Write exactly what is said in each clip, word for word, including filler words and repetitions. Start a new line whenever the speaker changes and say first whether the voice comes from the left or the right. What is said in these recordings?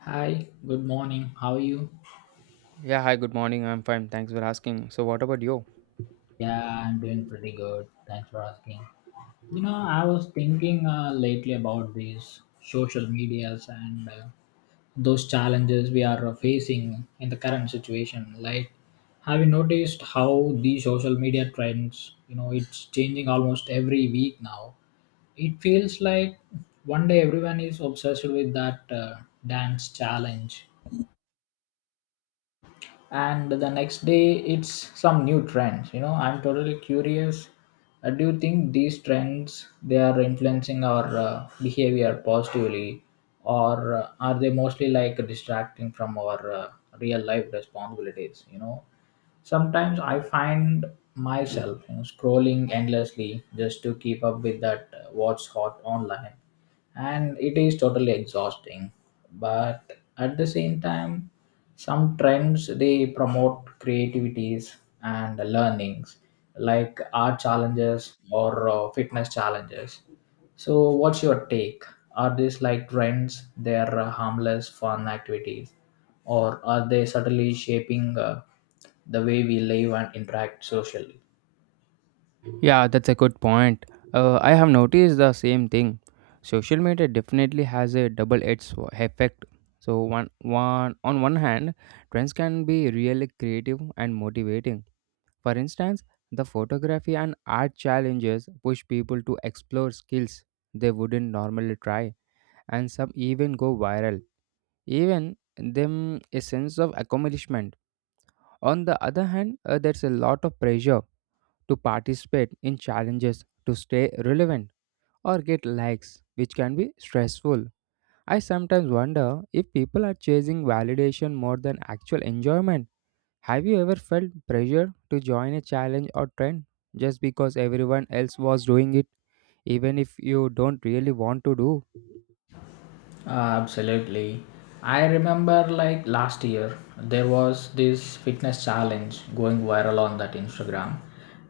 left: Hi, good morning. How are you?
right: Yeah, hi, good morning. I'm fine. Thanks for asking. So, what about you?
left: Yeah, I'm doing pretty good. Thanks for asking. You know, I was thinking uh, lately about these social medias and uh, those challenges we are uh, facing in the current situation. Like, have you noticed how the social media trends, you know, it's changing almost every week now? It feels like one day everyone is obsessed with that uh, dance challenge, and the next day it's some new trends you know I'm totally curious. Uh, do you think these trends they are influencing our uh, behavior positively, or uh, are they mostly like distracting from our uh, real life responsibilities you know Sometimes I find myself you know, scrolling endlessly just to keep up with that uh, what's hot online, and it is totally exhausting. But at the same time, some trends they promote creativities and learnings, like art challenges or uh, fitness challenges. So, what's your take? Are these like trends? They're uh, harmless fun activities, or are they subtly shaping uh, the way we live and interact socially?
right: Yeah, that's a good point. Uh, I have noticed the same thing. Social media definitely has a double-edged sw- effect. So, one, one on one hand, trends can be really creative and motivating. For instance, the photography and art challenges push people to explore skills they wouldn't normally try, and some even go viral, even them a sense of accomplishment. On the other hand, uh, there's a lot of pressure to participate in challenges, to stay relevant, or get likes, which can be stressful. I sometimes wonder if people are chasing validation more than actual enjoyment. Have you ever felt pressure to join a challenge or trend just because everyone else was doing it, even if you don't really want to do?
left: Absolutely. I remember like last year there was this fitness challenge going viral on that Instagram.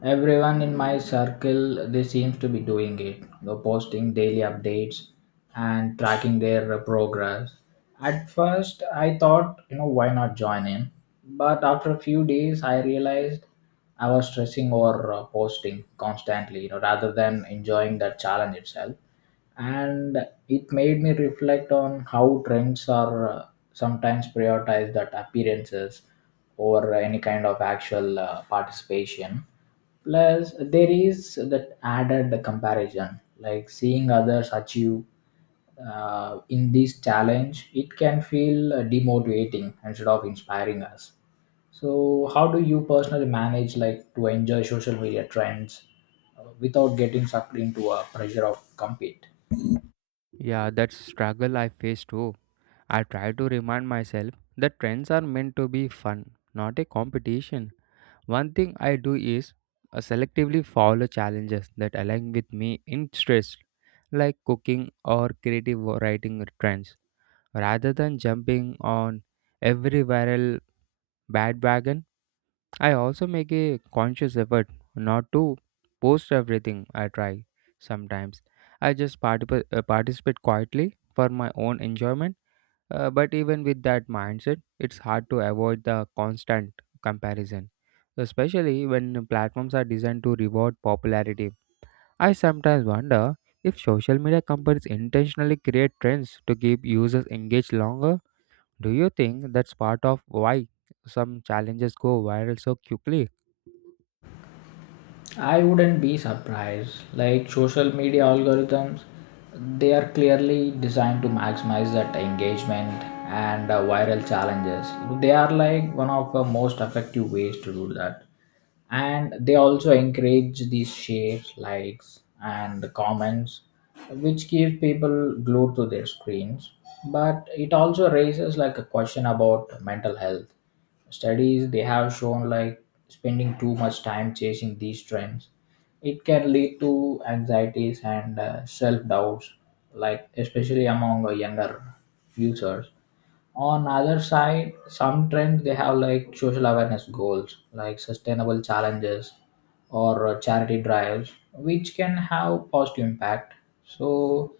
left: Everyone in my circle they seems to be doing it, you know, posting daily updates and tracking their uh, progress. At first I thought, you know, why not join in? But after a few days I realized I was stressing or uh, posting constantly, you know, rather than enjoying that challenge itself, and it made me reflect on how trends are uh, sometimes prioritized at appearances over any kind of actual uh, participation. Plus there is that added comparison, like seeing others achieve uh, in this challenge, it can feel uh, demotivating instead of inspiring us. So how do you personally manage like to enjoy social media trends uh, without getting sucked into a pressure of compete?
right: Yeah, that struggle I face too. I try to remind myself that trends are meant to be fun, not a competition. One thing I do is uh, selectively follow challenges that align with me interests like cooking or creative writing trends. Rather than jumping on every viral bandwagon, I also make a conscious effort not to post everything I try. Sometimes I just partip- uh, participate quietly for my own enjoyment, uh, but even with that mindset, it's hard to avoid the constant comparison, especially when platforms are designed to reward popularity. I sometimes wonder if social media companies intentionally create trends to keep users engaged longer. Do you think that's part of why some challenges go viral so quickly?
left: I wouldn't be surprised. Like social media algorithms, they are clearly designed to maximize that engagement and uh, viral challenges. They are like one of the most effective ways to do that. And they also encourage these shares, likes, and the comments, which keeps people glued to their screens. But it also raises like a question about mental health. Studies they have shown like spending too much time chasing these trends, it can lead to anxieties and uh, self doubts, like especially among uh, younger users. On other side, some trends they have like social awareness goals, like sustainable challenges or uh, charity drives, which can have positive impact. So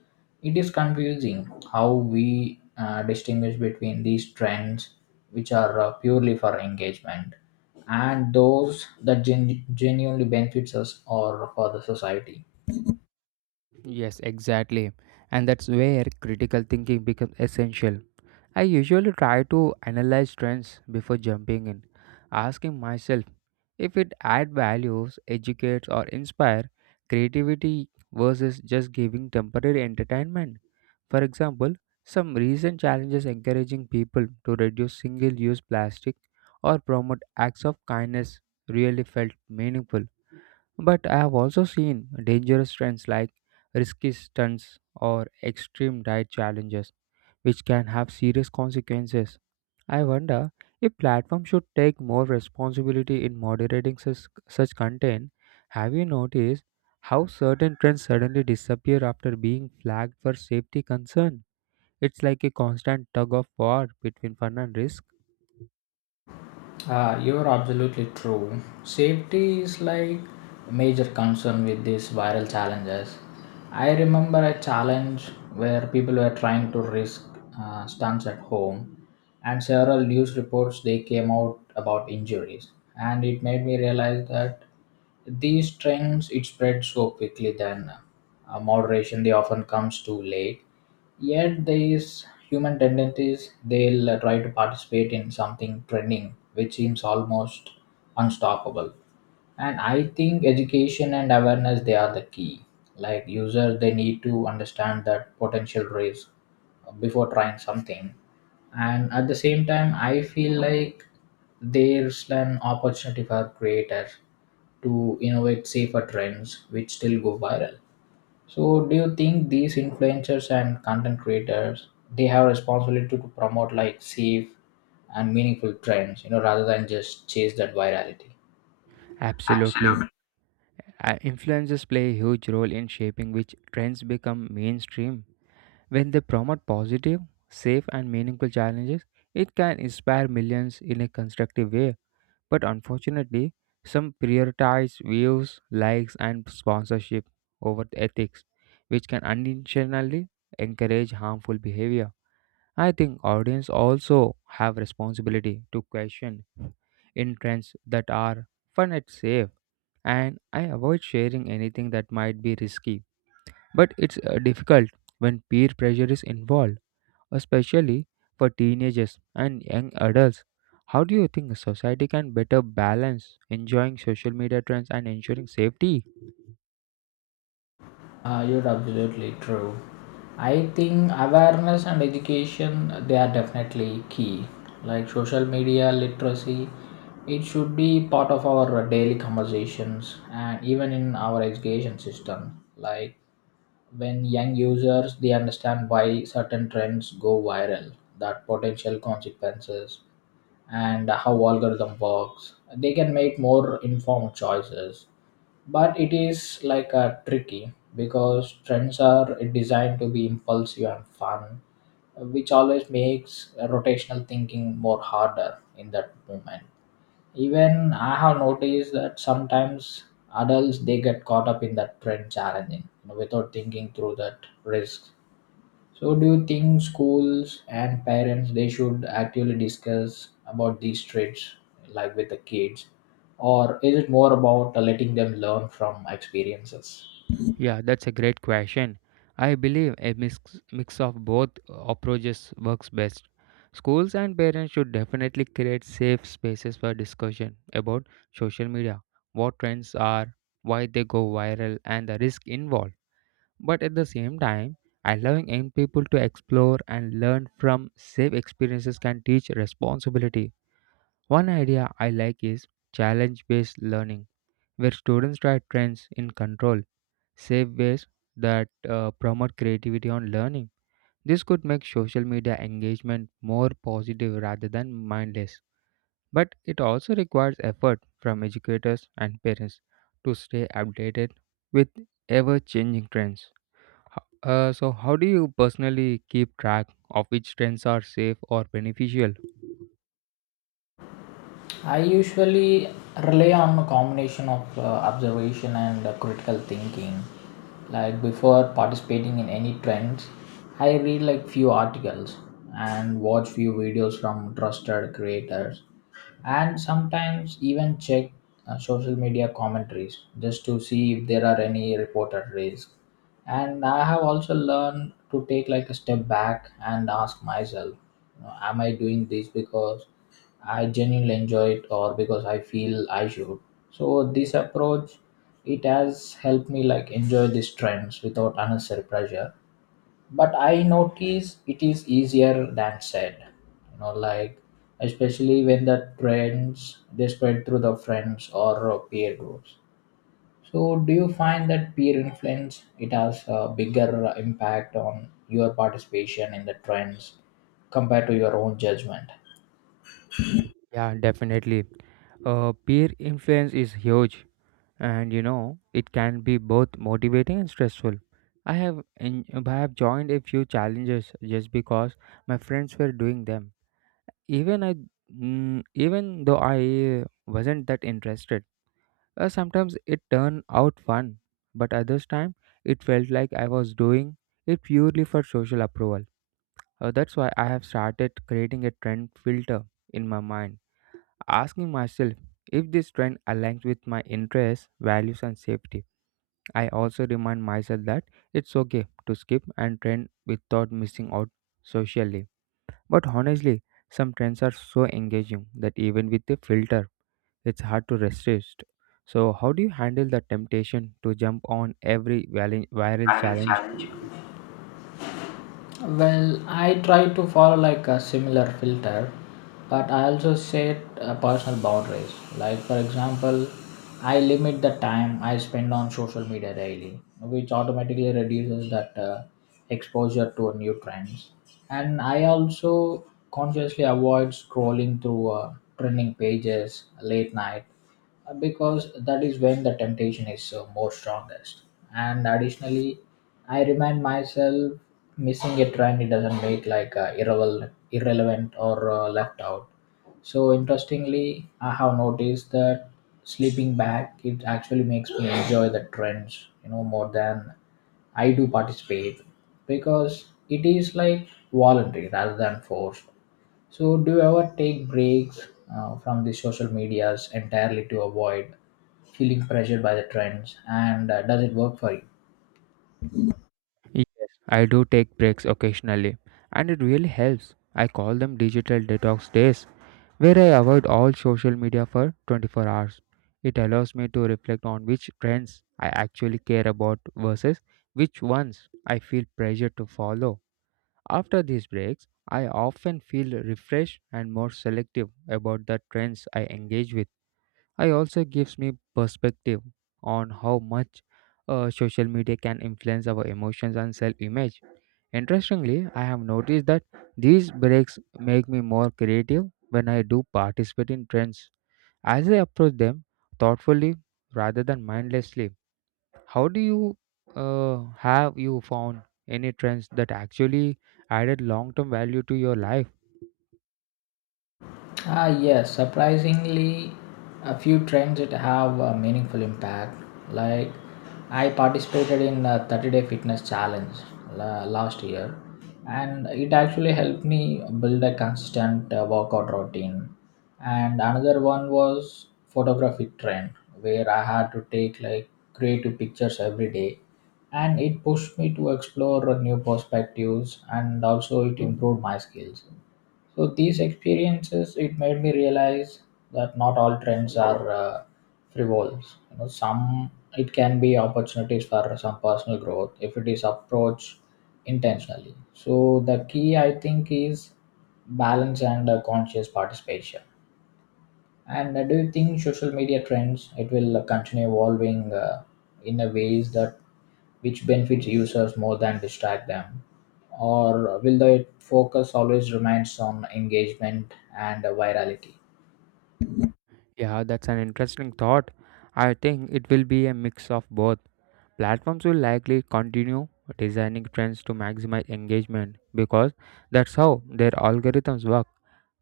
left: it is confusing how we uh, distinguish between these trends which are uh, purely for engagement and those that gen- genuinely benefits us or for the society.
right: Yes, exactly. And that's where critical thinking becomes essential. I usually try to analyze trends before jumping in, asking myself if it adds values, educates, or inspires creativity versus just giving temporary entertainment. For example, some recent challenges encouraging people to reduce single use plastic or promote acts of kindness really felt meaningful. But I have also seen dangerous trends like risky stunts or extreme diet challenges, which can have serious consequences. I wonder if platforms should take more responsibility in moderating such, such content. Have you noticed how certain trends suddenly disappear after being flagged for safety concern? It's like a constant tug of war between fun and risk.
left: Uh, you're absolutely true. Safety is like a major concern with these viral challenges. I remember a challenge where people were trying to risk uh, stunts at home, and several news reports they came out about injuries, and it made me realize that these trends it spread so quickly, then uh, moderation they often comes too late. Yet these human tendencies they'll uh, try to participate in something trending which seems almost unstoppable. And I think education and awareness they are the key. Like users they need to understand that potential risk before trying something, and at the same time I feel like there's an opportunity for creators to innovate safer trends which still go viral. So, do you think these influencers and content creators they have responsibility to promote like safe and meaningful trends, you know, rather than just chase that virality?
right: Absolutely. Uh, Influencers play a huge role in shaping which trends become mainstream. When they promote positive, safe, and meaningful challenges, it can inspire millions in a constructive way. But unfortunately, some prioritize views, likes, and sponsorship over the ethics, which can unintentionally encourage harmful behavior. I think audience also have responsibility to question in trends that are fun and safe, and I avoid sharing anything that might be risky. But it's uh, difficult when peer pressure is involved, especially for teenagers and young adults. How do you think society can better balance enjoying social media trends and ensuring safety?
left: Uh, you're absolutely true. I think awareness and education they are definitely key. Like social media literacy, it should be part of our daily conversations and even in our education system. Like, when young users they understand why certain trends go viral, that potential consequences and how algorithm works, they can make more informed choices. But it is like a tricky because trends are designed to be impulsive and fun, which always makes uh, rotational thinking more harder in that moment. Even I have noticed that sometimes adults they get caught up in that trend challenging, you know, without thinking through that risk. So do you think schools and parents they should actually discuss about these trends like with the kids? Or is it more about letting them learn from experiences?
right: Yeah, that's a great question. I believe a mix, mix of both approaches works best. Schools and parents should definitely create safe spaces for discussion about social media, what trends are, why they go viral, and the risk involved. But at the same time, allowing young people to explore and learn from safe experiences can teach responsibility. One idea I like is challenge based learning, where students try trends in control safe ways that uh, promote creativity and learning. This could make social media engagement more positive rather than mindless. But it also requires effort from educators and parents to stay updated with ever changing trends. Ho- Uh, so, how do you personally keep track of which trends are safe or beneficial?
left: I usually rely on a combination of uh, observation and uh, critical thinking. Like before participating in any trends, I read like few articles and watch few videos from trusted creators and sometimes even check uh, social media commentaries, just to see if there are any reported risks. And I have also learned to take like a step back and ask myself you know, am I doing this because I genuinely enjoy it or because I feel I should? So this approach, it has helped me like enjoy these trends without unnecessary pressure. But I notice it is easier than said you know like especially when the trends they spread through the friends or uh, peer groups. So do you find that peer influence it has a bigger uh, impact on your participation in the trends compared to your own judgment?
right: Yeah, definitely. Uh, peer influence is huge, and you know it can be both motivating and stressful. i have en- I have joined a few challenges just because my friends were doing them, even i mm, even though I wasn't that interested. Uh, sometimes it turned out fun, but others time it felt like I was doing it purely for social approval. Uh, that's why I have started creating a trend filter in my mind, asking myself if this trend aligns with my interests values and safety. I also remind myself that it's okay to skip and trend without missing out socially. But honestly, some trends are so engaging that even with a filter, it's hard to resist. So, how do you handle the temptation to jump on every vali- viral
left: I will
right: challenge?
left: challenge you. Well, I try to follow like a similar filter, but I also set uh, personal boundaries. Like for example, I limit the time I spend on social media daily, which automatically reduces that uh, exposure to new trends. And I also consciously avoid scrolling through uh, trending pages late night, because that is when the temptation is uh, more strongest. And additionally, I remind myself missing a trend it doesn't make like uh, irrelevant irrelevant or uh, left out. So interestingly, I have noticed that sleeping back it actually makes me enjoy the trends you know more than I do participate, because it is like voluntary rather than forced. So do you ever take breaks uh, from the social medias entirely to avoid feeling pressured by the trends, and uh, does it work for you?
right: Yes, I do take breaks occasionally, and it really helps. I call them digital detox days, where I avoid all social media for twenty-four hours. It allows me to reflect on which trends I actually care about versus which ones I feel pressured to follow. After these breaks, I often feel refreshed and more selective about the trends I engage with. I also gives me perspective on how much uh, social media can influence our emotions and self-image. Interestingly, I have noticed that these breaks make me more creative when I do participate in trends. As I approach them thoughtfully rather than mindlessly, how do you uh, have you found any trends that actually added long term value to your life?
left: Ah, yes, surprisingly, a few trends that have a meaningful impact. Like, I participated in a thirty day fitness challenge la- last year, and it actually helped me build a consistent uh, workout routine. And another one was photography trend, where I had to take like creative pictures every day, and it pushed me to explore new perspectives, and also it improved my skills. So these experiences it made me realize that not all trends are uh, frivols. You know, some it can be opportunities for some personal growth if it is approached intentionally. So the key I think is balance and uh, conscious participation. And uh, do you think social media trends it will uh, continue evolving uh, in a ways that which benefits users more than distract them, or will the focus always remains on engagement and uh, virality?
right: Yeah, that's an interesting thought. I think it will be a mix of both. Platforms will likely continue designing trends to maximize engagement because that's how their algorithms work.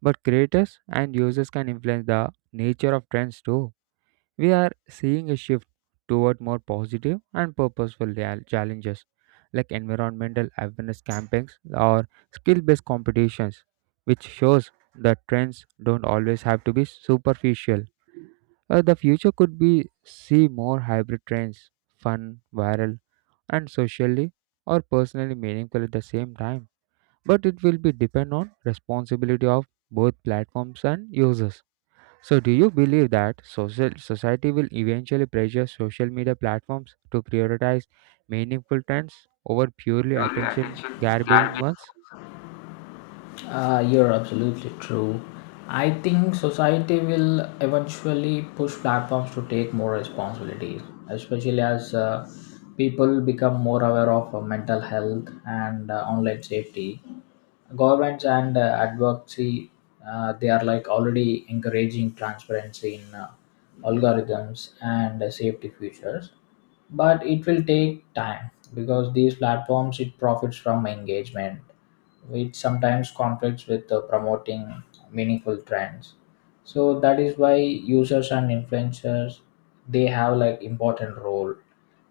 right: But creators and users can influence the nature of trends too. We are seeing a shift toward more positive and purposeful real- challenges like environmental awareness campaigns or skill based competitions, which shows that trends don't always have to be superficial. Uh, the future could be see more hybrid trends, fun, viral and socially or personally meaningful at the same time. But it will be depend on responsibility of both platforms and users. So do you believe that social society will eventually pressure social media platforms to prioritize meaningful trends over purely
left: Your
right: attention
left: attention can
right: grabbing
left: be.
right: ones?
left: Uh, you're absolutely true. I think society will eventually push platforms to take more responsibilities, especially as uh, people become more aware of uh, mental health and uh, online safety. Governments and uh, advocacy, uh, they are like already encouraging transparency in uh, algorithms and uh, safety features, but it will take time because these platforms it profits from engagement, which sometimes conflicts with uh, promoting meaningful trends. So that is why users and influencers they have like important role.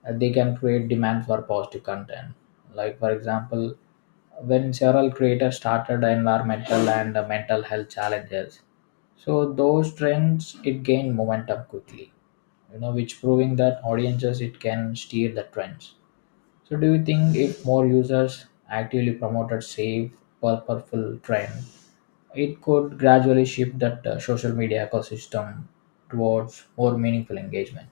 left: Uh, they can create demand for positive content, like for example, when several creators started environmental and uh, mental health challenges, so those trends it gained momentum quickly you know which proving that audiences it can steer the trends. So do you think if more users actively promoted safe purposeful trend, it could gradually shift that uh, social media ecosystem towards more meaningful engagement?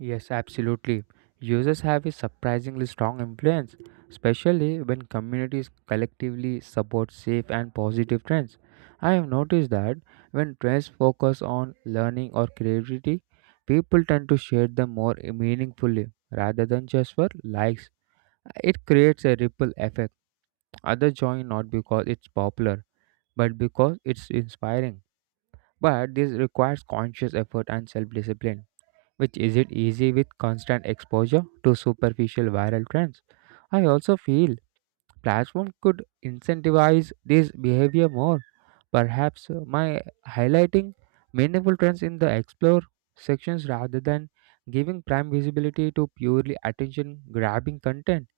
right: Yes, absolutely. Users have a surprisingly strong influence, especially when communities collectively support safe and positive trends. I have noticed that when trends focus on learning or creativity, people tend to share them more meaningfully rather than just for likes. It creates a ripple effect. Others join not because it's popular, but because it's inspiring. But this requires conscious effort and self discipline which isn't easy with constant exposure to superficial viral trends. I also feel platforms could incentivize this behavior more. Perhaps uh, my highlighting meaningful trends in the explore sections rather than giving prime visibility to purely attention grabbing content.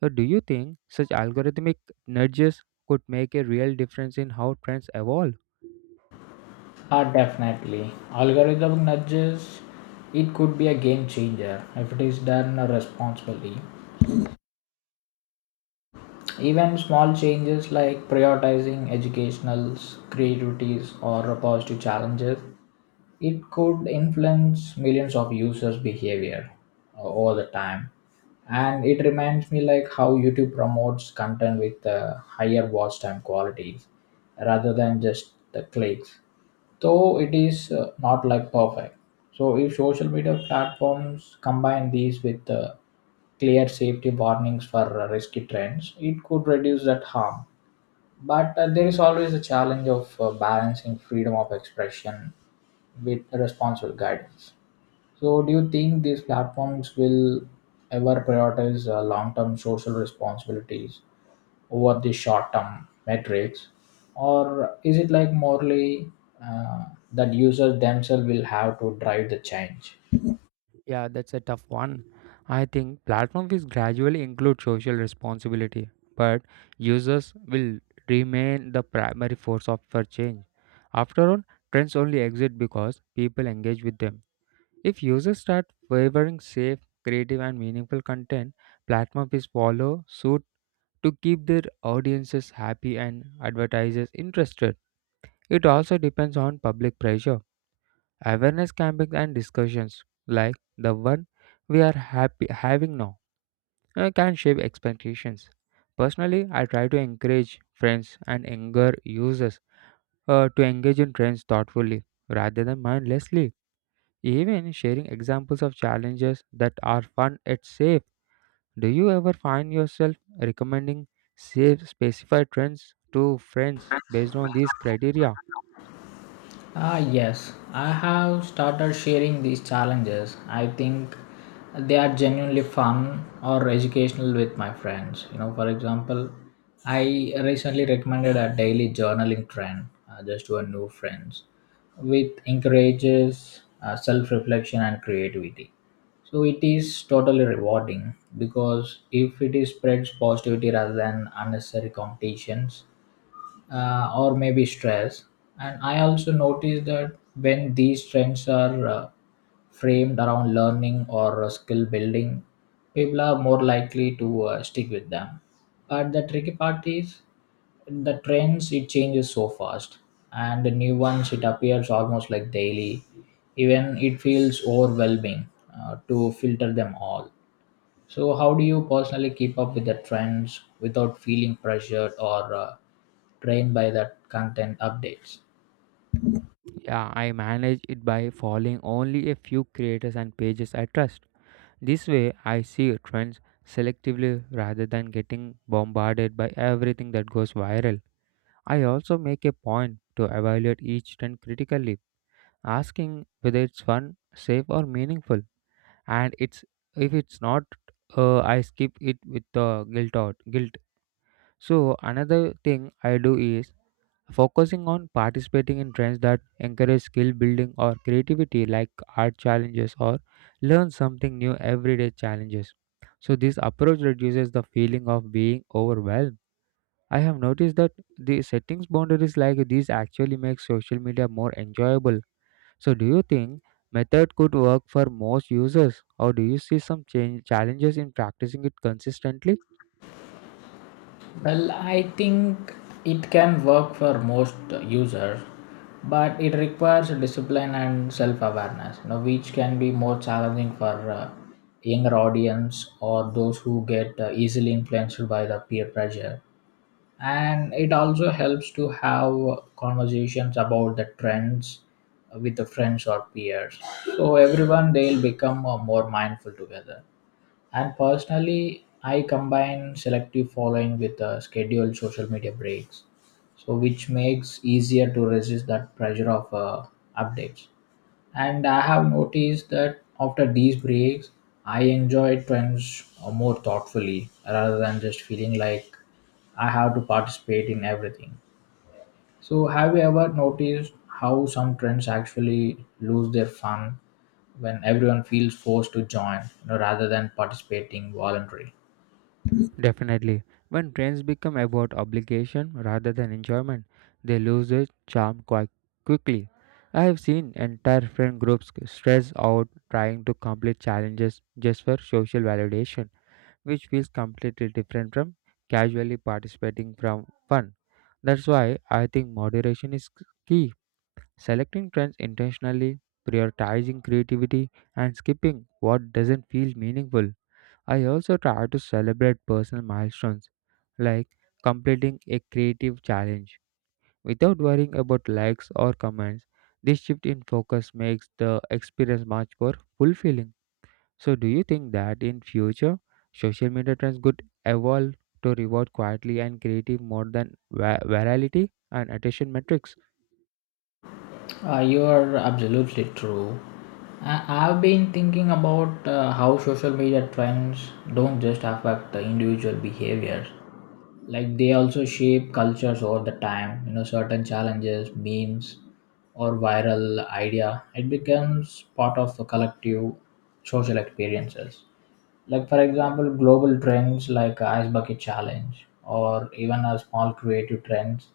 right: So do you think such algorithmic nudges could make a real difference in how trends evolve?
left: Ah, definitely. Algorithm nudges, it could be a game changer if it is done responsibly. Even small changes like prioritizing educationals, creativities or positive challenges, it could influence millions of users' behavior uh, over the time. And it reminds me like how YouTube promotes content with uh, higher watch time qualities rather than just the clicks, though it is uh, not like perfect. So if social media platforms combine these with uh, clear safety warnings for uh, risky trends, it could reduce that harm. But uh, there is always a challenge of uh, balancing freedom of expression with responsible guidance. So, do you think these platforms will ever prioritize uh, long-term social responsibilities over the short-term metrics, or is it like morally, uh, that users themselves will have to drive the change?
right: Yeah, that's a tough one. I think platform will gradually include social responsibility, but users will remain the primary force of for change. After all, trends only exist because people engage with them. If users start favoring safe, creative, and meaningful content, platform will follow suit to keep their audiences happy and advertisers interested. It also depends on public pressure. Awareness campaigns and discussions like the one we are happy having now uh, can shape expectations. Personally, I try to encourage friends and younger users uh, to engage in trends thoughtfully rather than mindlessly. Even sharing examples of challenges that are fun and safe. Do you ever find yourself recommending safe specified trends to friends based on these criteria?
left: Ah, yes, I have started sharing these challenges I think they are genuinely fun or educational with my friends. You know, for example, I recently recommended a daily journaling trend uh, just to our new friends, which encourages uh, self reflection and creativity. So it is totally rewarding because if it is spreads positivity rather than unnecessary competitions, uh, or maybe stress. And I also noticed that when these trends are uh, framed around learning or uh, skill building, people are more likely to uh, stick with them. But the tricky part is the trends it changes so fast, and the new ones it appears almost like daily. Even it feels overwhelming uh, to filter them all. So, how do you personally keep up with the trends without feeling pressured or uh, drained by the content updates?
right: Yeah, I manage it by following only a few creators and pages I trust. This way, I see trends selectively rather than getting bombarded by everything that goes viral. I also make a point to evaluate each trend critically, asking whether it's fun, safe, or meaningful. And it's if it's not, uh, I skip it with the guilt out guilt. So another thing I do is focusing on participating in trends that encourage skill building or creativity, like art challenges or learn something new everyday challenges. So, this approach reduces the feeling of being overwhelmed. I have noticed that the settings boundaries like these actually make social media more enjoyable. So, do you think method could work for most users, or do you see some change, challenges in practicing it consistently?
left: Well, I think it can work for most users, but it requires discipline and self-awareness, you know, which can be more challenging for uh, younger audience or those who get uh, easily influenced by the peer pressure. And it also helps to have conversations about the trends with the friends or peers so everyone they'll become uh, more mindful together. And personally, I combine selective following with uh, scheduled social media breaks, so which makes easier to resist that pressure of uh, updates. And I have noticed that after these breaks, I enjoy trends uh, more thoughtfully rather than just feeling like I have to participate in everything. So, have you ever noticed how some trends actually lose their fun when everyone feels forced to join, you know, rather than participating voluntarily?
right: Definitely. When trends become about obligation rather than enjoyment, they lose their charm quite quickly. I have seen entire friend groups stress out trying to complete challenges just for social validation, which feels completely different from casually participating from fun. That's why I think moderation is key. Selecting trends intentionally, prioritizing creativity, and skipping what doesn't feel meaningful. I also try to celebrate personal milestones like completing a creative challenge without worrying about likes or comments. This shift in focus makes the experience much more fulfilling. So do you think that in future social media trends could evolve to reward quietly and creative more than va- virality and attention metrics?
left: Uh, you are absolutely true. I- I've been thinking about uh, how social media trends don't just affect the individual behaviors. Like they also shape cultures over the time. You know, certain challenges, memes, or viral idea, it becomes part of the collective social experiences. Like for example, global trends like ice bucket challenge, or even a small creative trends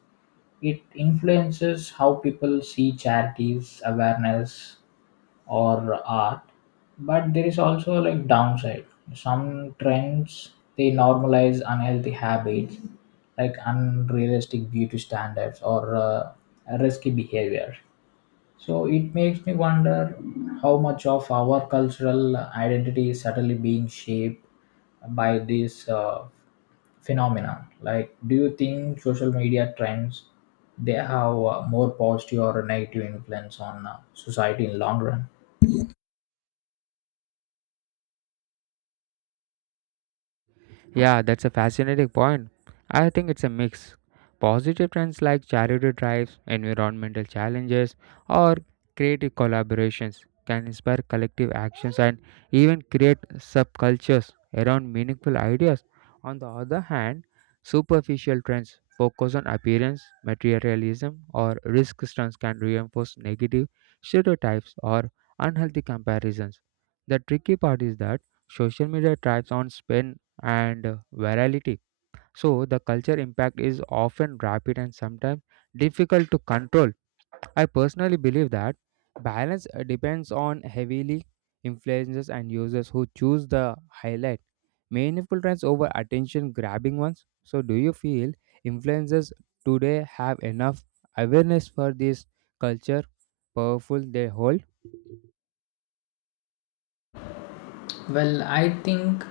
left: it influences how people see charities, awareness, or art. But there is also like downside. Some trends they normalize unhealthy habits, like unrealistic beauty standards or uh, risky behavior. So it makes me wonder how much of our cultural identity is subtly being shaped by these uh, phenomenon, like do you think social media trends they have a more positive or negative influence on uh, society in long run?
right: Yeah, that's a fascinating point. I think it's a mix. Positive trends like charity drives, environmental challenges, or creative collaborations can inspire collective actions and even create subcultures around meaningful ideas. On the other hand, superficial trends focus on appearance, materialism, or risk stunts can reinforce negative stereotypes or unhealthy comparisons. The tricky part is that social media thrives on spin and uh, virality. So the culture impact is often rapid and sometimes difficult to control. I personally believe that balance uh, depends on heavily influencers and users who choose the highlight meaningful trends over attention grabbing ones. So do you feel influencers today have enough awareness for this culture powerful they hold?
left: Well, I think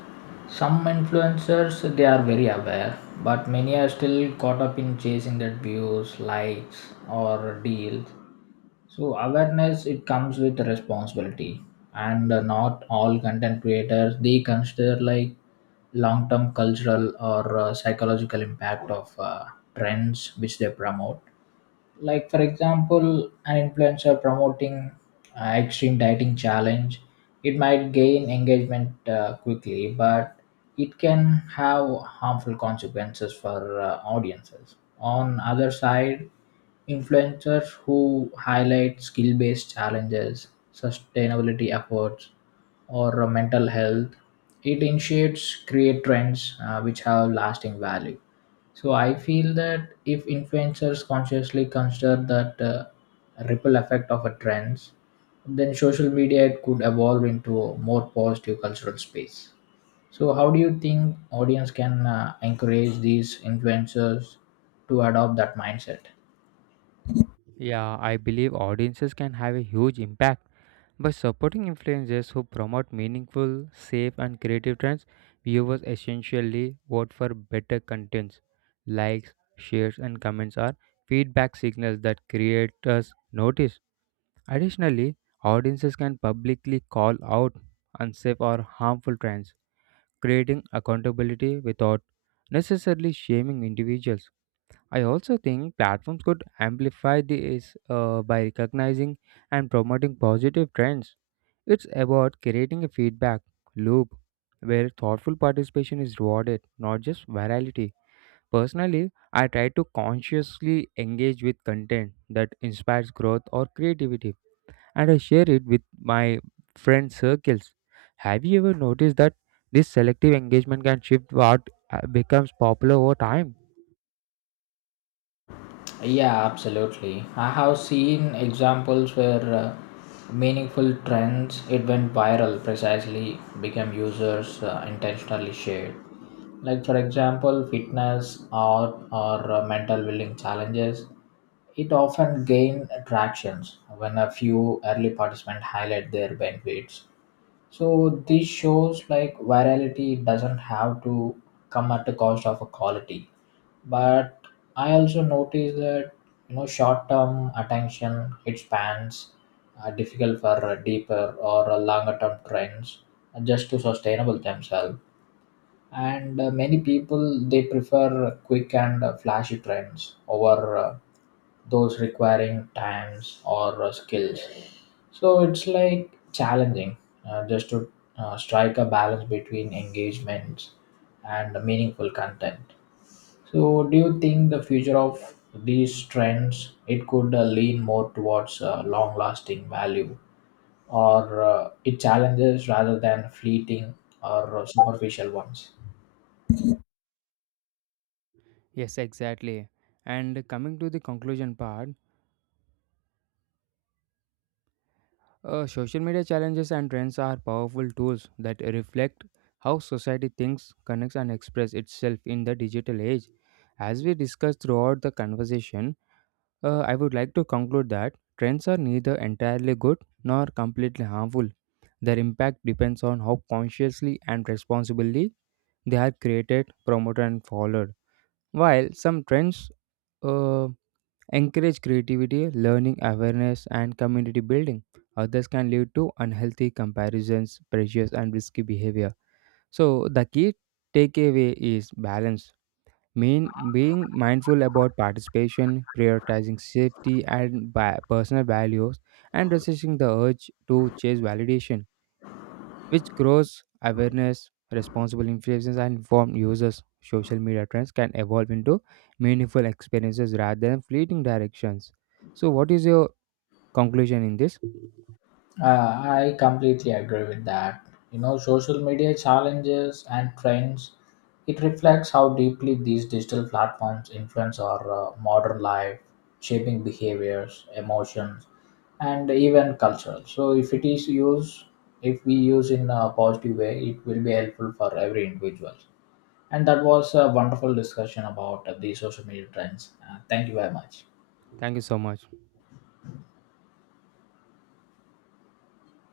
left: some influencers they are very aware, but many are still caught up in chasing that views, likes, or deals. So awareness it comes with responsibility, and uh, not all content creators they consider like long-term cultural or uh, psychological impact of uh, trends which they promote. Like for example an influencer promoting uh, extreme dieting challenge, it might gain engagement uh, quickly, but it can have harmful consequences for uh, audiences. On other side, influencers who highlight skill based challenges, sustainability efforts, or uh, mental health, it initiates create trends uh, which have lasting value. So I feel that if influencers consciously consider that uh, ripple effect of a trends, then social media could evolve into a more positive cultural space. So how do you think audience can uh, encourage these influencers to adopt that mindset?
right: Yeah, I believe audiences can have a huge impact. By supporting influencers who promote meaningful, safe, and creative trends, viewers essentially vote for better contents. Likes, shares, and comments are feedback signals that creators notice. Additionally, audiences can publicly call out unsafe or harmful trends, creating accountability without necessarily shaming individuals. I also think platforms could amplify this uh, by recognizing and promoting positive trends. It's about creating a feedback loop where thoughtful participation is rewarded, not just virality. Personally, I try to consciously engage with content that inspires growth or creativity, and I share it with my friend circles. Have you ever noticed that this selective engagement can shift what uh, becomes popular over time?
left: Yeah, absolutely. I have seen examples where uh, meaningful trends it went viral precisely became users uh, intentionally shared. Like for example, fitness, art, or uh, mental willing challenges. It often gain attractions when a few early participants highlight their benefits. So this shows like virality doesn't have to come at the cost of a quality, but I also noticed that, you know, short term attention it spans are difficult for uh, deeper or uh, longer term trends uh, just to sustainable themselves. And uh, many people they prefer quick and uh, flashy trends over uh, those requiring times or uh, skills. So it's like challenging uh, just to uh, strike a balance between engagements and meaningful content. So, do you think the future of these trends it could uh, lean more towards uh, long-lasting value, or uh, it challenges rather than fleeting or uh, superficial ones?
right: Yes, exactly. And coming to the conclusion part, uh, social media challenges and trends are powerful tools that reflect how society thinks, connects, and expresses itself in the digital age. As we discussed throughout the conversation, uh, I would like to conclude that trends are neither entirely good nor completely harmful. Their impact depends on how consciously and responsibly they are created, promoted, and followed. While some trends uh, encourage creativity, learning awareness, and community building. Others can lead to unhealthy comparisons, pressures, and risky behavior. So, the key takeaway is balance. Mean Being mindful about participation, prioritizing safety and ba- personal values, and resisting the urge to chase validation which grows awareness, responsible influences, and informed users. Social media trends can evolve into meaningful experiences rather than fleeting directions. So, what is your conclusion in this?
left: Uh, I completely agree with that. You know, social media challenges and trends, it reflects how deeply these digital platforms influence our uh, modern life, shaping behaviors, emotions, and even culture. So, if it is used, if we use in a positive way, it will be helpful for every individual. And that was a wonderful discussion about uh, the social media trends. Uh, thank you very much.
right: Thank you so much.